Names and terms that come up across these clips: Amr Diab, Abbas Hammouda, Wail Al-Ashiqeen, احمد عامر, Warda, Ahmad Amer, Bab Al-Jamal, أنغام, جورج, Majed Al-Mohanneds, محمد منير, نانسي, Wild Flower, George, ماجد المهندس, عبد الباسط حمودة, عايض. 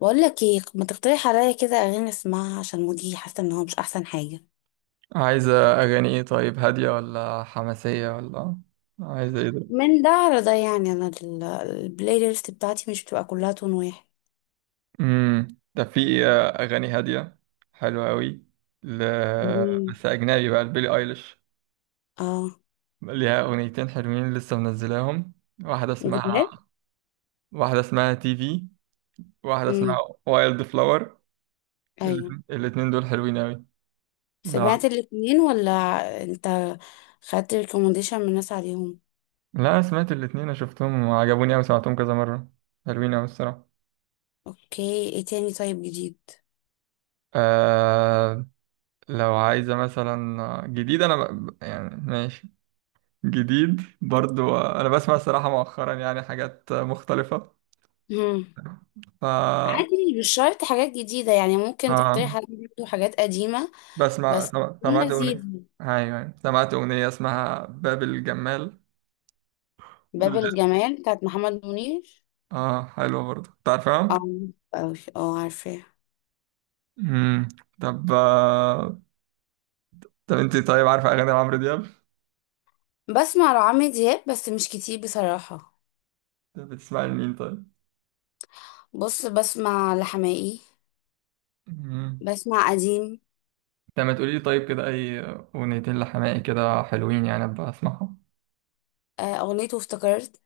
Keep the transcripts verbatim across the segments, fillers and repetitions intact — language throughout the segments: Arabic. بقول لك ايه ما تقترح عليا كده اغاني اسمعها عشان مودي حاسه ان هو مش احسن حاجه عايزة أغاني إيه طيب، هادية ولا حماسية ولا عايزة إيه ده؟ من ده على ده. يعني انا ال- البلاي ليست بتاعتي مش بتبقى كلها تون واحد. مم. ده في آه، أغاني هادية حلوة أوي. ل... مم. بس أجنبي بقى لبيلي أيليش. اه، ليها أغنيتين حلوين لسه منزلاهم. واحدة جداد. اسمها واحدة اسمها تي في. واحدة اسمها امم. وايلد فلاور. ايوه، الاتنين الاتنين دول حلوين أوي. لا، سمعت الاتنين ولا انت خدت ريكومنديشن من الناس عليهم؟ لا، أنا سمعت الاتنين، أنا شفتهم وعجبوني أوي، سمعتهم كذا مرة. حلوين أوي الصراحة. اوكي، ايه تاني طيب جديد؟ آه. لو عايزة مثلا جديد، أنا ب... يعني ماشي. جديد برضو أنا بسمع الصراحة مؤخرا يعني حاجات مختلفة. امم. ف عادي، مش شرط حاجات جديده يعني، ممكن آه تقترح عليا برضه حاجات قديمه بسمع بس سم- تكون سمعت أغنية. لذيذه. أيوة، أيوة. سمعت أغنية اسمها باب الجمال. باب الجمال بتاعت محمد منير. آه حلوة برضو، أنت عارفها؟ اه أوي. اه، عارفاه. مم. طب آه، طب أنت طيب عارفة أغاني عمرو دياب؟ بسمع لعمرو دياب بس مش كتير بصراحة. طب بتسمعي لمين طيب؟ بص، بسمع لحماقي. مم. بسمع قديم. طب ما تقولي لي طيب كده، أي أغنيتين لحماقي كده حلوين يعني أبقى أسمعهم. آه، أغنيته افتكرت،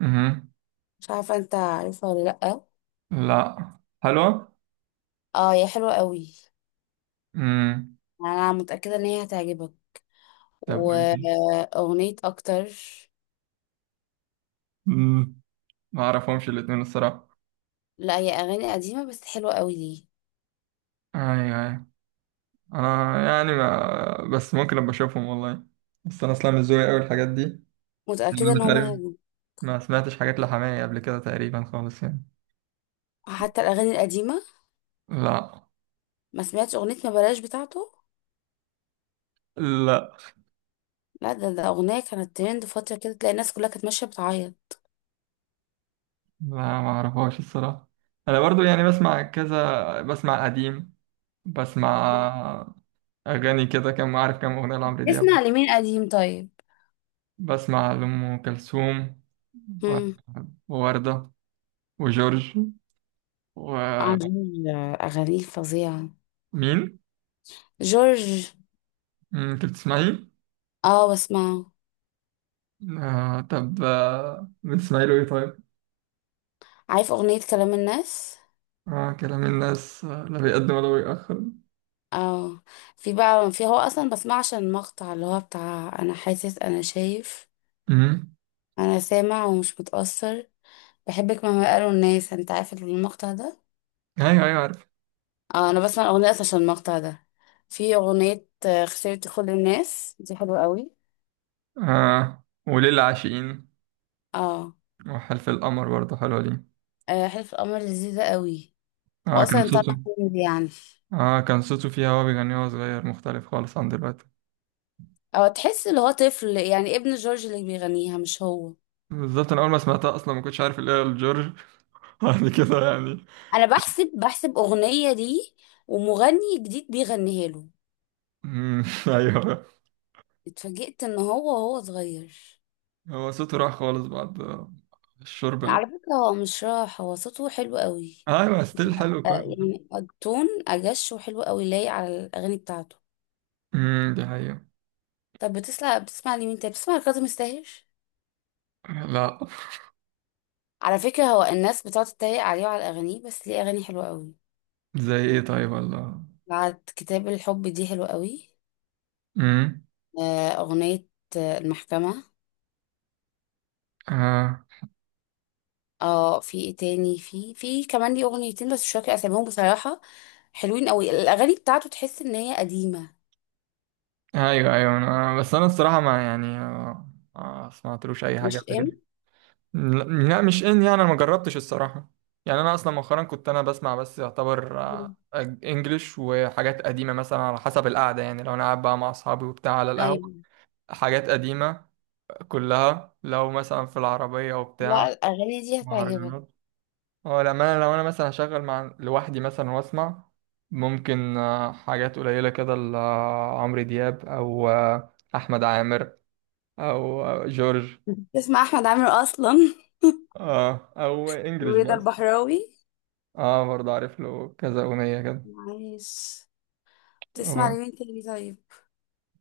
مهم. مش عارفة انت عارفها ولا لأ. لا. حلوة. اه، هي حلوة قوي. امم. أنا متأكدة إن هي هتعجبك. طب وايه تاني؟ وأغنية أكتر. مم. ما اعرفهمش الاتنين الصراحة. لا، هي أغاني قديمة بس حلوة قوي ليه. ايوه، ايوه، انا يعني ما بس ممكن ابقى اشوفهم والله. بس انا اصلا مش ذوقي اوي الحاجات دي يعني. متأكدة انا إن مش هما عارف، هيعجبوك. ما سمعتش حاجات لحماية قبل كده تقريبا خالص يعني. حتى الأغاني القديمة، لا. ما سمعتش أغنية ما بلاش بتاعته؟ لا، لا، ده ده أغنية كانت ترند فترة كده، تلاقي الناس كلها كانت ماشية بتعيط. لا، ما اعرفهاش الصراحة. انا برضو يعني بسمع كذا، بسمع قديم. بسمع اغاني كده، كم عارف كم اغنية لعمرو دياب. نسمع لمين قديم طيب؟ بسمع لأم كلثوم و- مم. ووردة، وجورج، ومين؟ عجيب، أغانيه فظيعة. جورج. مم، أنت بتسمعي؟ اه بسمعه. آه طب آه، بتسمعي له إيه طيب؟ عارف أغنية كلام الناس؟ آه كلام الناس، آه، لا بيقدم ولا بيأخر. اه. في بقى في هو أصلا بسمعه عشان المقطع اللي هو بتاع أنا حاسس، أنا شايف، مم. أنا سامع ومش متأثر، بحبك مهما قالوا الناس. أنت عارف المقطع ده. أيوه، أيوه، عارف. اه، أنا بسمع الأغنية أصلا عشان المقطع ده. في أغنية آه، خسرت كل الناس، دي حلوة قوي. آه وليل العاشقين، اه، وحلف القمر برضه حلوة دي. آه، حلف القمر لذيذة قوي. آه كان وأصلا صوته. طلع كوميدي يعني. آه كان صوته فيها وهو بيغني وهو صغير مختلف خالص عن دلوقتي. اه، تحس اللي هو طفل يعني، ابن جورج اللي بيغنيها مش هو. بالظبط، أنا أول ما سمعتها أصلا ما كنتش عارف اللي هي الجورج. بعد كده يعني. انا بحسب بحسب اغنية دي، ومغني جديد بيغنيها له. مم، أيوه. اتفاجئت ان هو هو صغير. هو صوته راح خالص بعد الشرب لا، اللي... على فكرة هو مش راح، هو صوته حلو قوي. ايوه، ستيل حلو آه، كويس. يعني التون اجش وحلو قوي، لايق على الاغاني بتاعته. امم، دي حقيقة. طب بتسمع بتسمع لمين تاني؟ بتسمع لكاظم الساهر؟ لا. على فكرة، هو الناس بتقعد تتريق عليه وعلى اغانيه بس ليه اغاني حلوة قوي. زي ايه طيب ولا... بعد كتاب الحب دي حلوة قوي. امم. آه، اغنية آه، المحكمة. آه. اه، في ايه تاني؟ في في كمان ليه اغنيتين بس مش فاكره اساميهم بصراحه. حلوين قوي الاغاني بتاعته، تحس ان هي قديمه. ايوه، ايوه، انا بس انا الصراحة ما يعني آه، ما سمعتلوش اي حاجة مش قبل كده. ام لا، لا، مش ان يعني انا ما جربتش الصراحة. يعني انا اصلا مؤخرا كنت انا بسمع بس يعتبر آه، مم. انجليش وحاجات قديمة، مثلا على حسب القعدة، يعني لو انا قاعد بقى مع اصحابي وبتاع على القهوة. ايوه. حاجات قديمة كلها، لو مثلا في العربية وبتاع. لا، الاغاني دي هتعجبك. مهرجانات. هو لما انا لو انا مثلا هشغل مع لوحدي مثلا واسمع، ممكن آه، حاجات قليله كده لعمرو دياب، او آه، احمد عامر، او آه، جورج. تسمع احمد عامر اصلا؟ اه، او انجلش ورضا بس. البحراوي. اه برضه عارف له كذا اغنيه كده. معلش. تسمع آه، لمين تاني طيب؟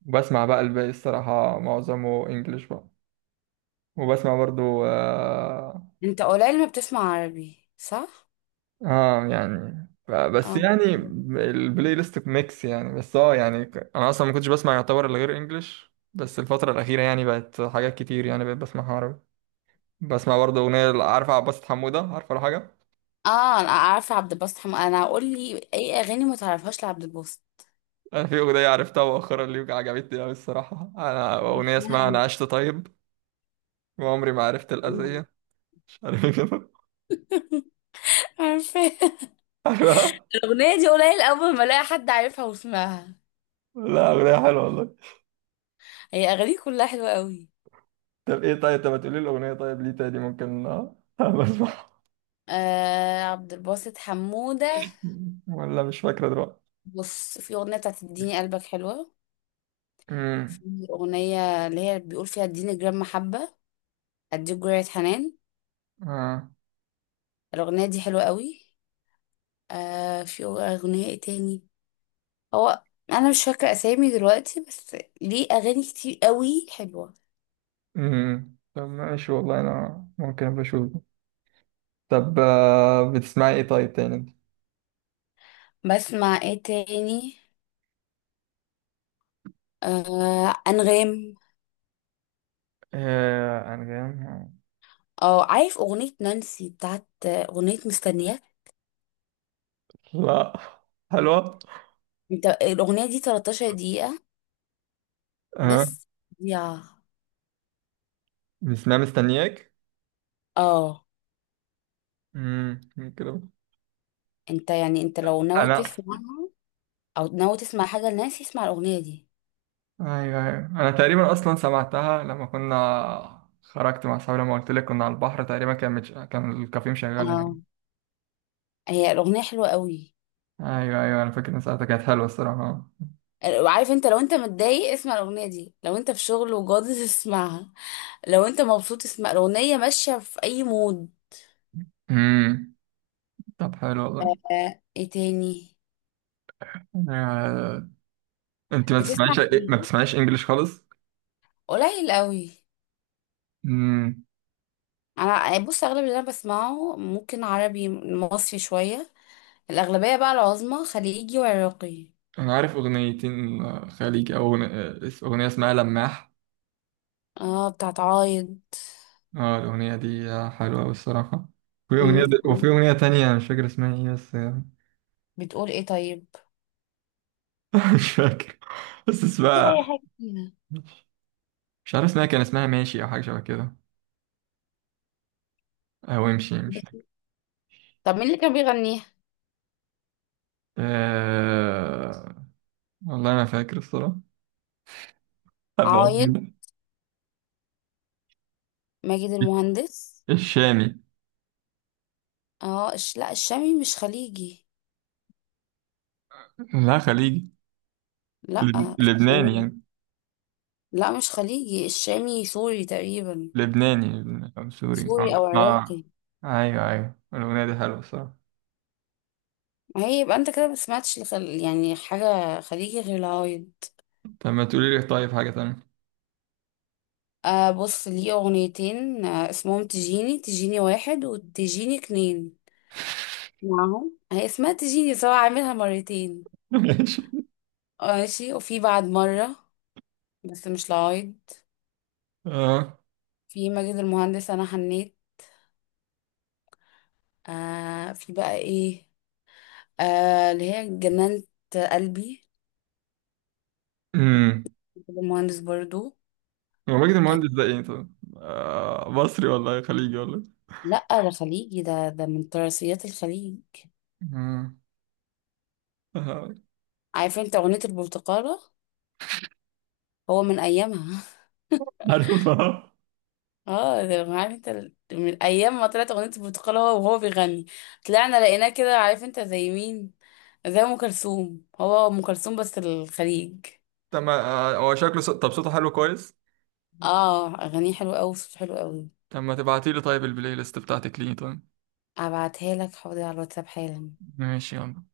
وبسمع بقى الباقي الصراحه معظمه انجلش بقى. وبسمع برضه آه، انت قليل ما بتسمع عربي، صح؟ اه يعني ف- بس اه. يعني البلاي ليست ميكس يعني، بس اه يعني ك- انا اصلا ما كنتش بسمع يعتبر الا غير انجلش، بس الفتره الاخيره يعني بقت حاجات كتير يعني بقيت بسمعها عربي. بسمع برضه اغنيه، عارفه عباس حموده، عارفه ولا حاجه. اه، انا عارفه عبد الباسط حم... انا اقول لي اي اغاني ما تعرفهاش لعبد الباسط. انا في اغنيه عرفتها مؤخرا اللي عجبتني قوي الصراحه، انا اغنيه اسمها اسمها انا ايه؟ عشت طيب وعمري ما عرفت الاذيه، مش عارف ايه كده. عارفه. عارفها. الأغنية دي قليل أول ما ألاقي حد عارفها وسمعها. لا اغنيه حلوه والله. هي أغانيه كلها حلوة قوي. طب ايه طيب، طب ما تقولي الاغنيه طيب ليه تاني ممكن آه، بسمعها آه، عبد الباسط حمودة. ولا مش فاكره دلوقتي. بص، في أغنية بتاعت اديني قلبك حلوة. في مم. أغنية اللي هي بيقول فيها اديني جرام محبة، اديك جرعة حنان. آه. الأغنية دي حلوة قوي. آه في أغنية ايه تاني؟ هو، أنا مش فاكرة أسامي دلوقتي، بس ليه أغاني كتير قوي حلوة. امم. طب ماشي والله، انا ممكن ابقى اشوفه. طب آه، بتسمعي ايه طيب تاني انت؟ بسمع ايه تاني؟ آه أنغام. آه انا جاي. اه، عارف أغنية نانسي بتاعت، أغنية مستنياك؟ لا. حلوة. انت الاغنيه دي تلتاشر دقيقه. اه بس يا بتسمعي مستنياك. اه امم، كده. انت يعني، انت لو ناوي انا... تسمعها او ناوي تسمع حاجه لناس، اسمع الاغنيه دي. ايوه، ايوه، انا تقريبا اصلا سمعتها لما كنا خرجت مع صحابي، لما قلت لك كنا على البحر تقريبا، كان متش... كان الكافيه مشغل هناك. اه، هي الاغنيه حلوه قوي. ايوه، ايوه، انا فاكر ان ساعتها كانت حلوه الصراحه. وعارف، انت لو انت متضايق اسمع الاغنيه دي، لو انت في شغل وجاضي اسمعها، لو انت مبسوط اسمع الاغنيه، ماشيه في اي مود. امم. طب حلو والله. آه، ايه تاني؟ آه... انت ما بتسمع بتسمعيش. ما خليجي؟ بتسمعيش انجليش خالص. قليل قوي. امم. انا يعني بص، اغلب اللي انا بسمعه ممكن عربي مصري شويه، الاغلبيه بقى العظمى خليجي وعراقي. انا عارف اغنيتين آه، خليجي، او أغنية، اغنيه اسمها لماح. اه، بتاعت عايض. اه الاغنيه دي آه، حلوه أوي الصراحه. وفي اغنيه مم. د- وفي اغنيه تانية أنا مش فاكر اسمها ايه، بس آه، بتقول ايه طيب؟ مش فاكر بس ممكن اسمها. اي حاجة فيها. مش عارف اسمها، كان اسمها ماشي او حاجه شبه كده، او امشي امشي. إيه؟ طب مين اللي كان بيغنيها؟ أه... والله ما فاكر الصراحه، أبقى أقول عايض؟ لك. ماجد المهندس؟ الشامي. اه، الش... لا، الشامي مش خليجي. لا خليجي. لا لب- لبناني الشامي. يعني. لا، مش خليجي، الشامي سوري تقريبا. لبناني، لبناني. او سوري سوري اه او عراقي. آه. ايوه، ايوه، الاغنيه دي حلوه الصراحه. ما هي يبقى انت كده ما سمعتش لخل... يعني حاجه خليجي غير العايض. طب ما تقولي لي طيب حاجة تانية. آه بص ليه اغنيتين. آه اسمهم تجيني تجيني واحد وتجيني اتنين، معاهم. هي اسمها تجيني سواء، عاملها مرتين. ماشي. ماشي وفي بعد مرة بس مش لعايض. اه. في ماجد المهندس أنا حنيت. آه في بقى إيه؟ آه اللي هي جنانة قلبي، امم. ماجد المهندس برضو. هو ماجد آه المهندس ده ايه طب؟ آه مصري ولا إيه؟ خليجي ولا إيه؟ لأ، ده خليجي، ده ده من تراثيات الخليج. آه. آه. عارفة انت أغنية البرتقالة؟ هو من أيامها. عارفها. اه، ده عارف انت ال- من أيام ما طلعت أغنية البرتقالة هو وهو بيغني، طلعنا لقيناه كده. عارف انت زي مين؟ زي أم كلثوم، هو أم كلثوم بس الخليج. طب ما... آه، هو شكله ص... طب صوته حلو كويس. اه، اغانيه حلوه قوي، صوته حلو قوي. طب ما تبعتي لي طيب البلاي ليست بتاعتك ليه طيب. ابعتها لك حاضر على الواتساب حالا. ماشي يلا.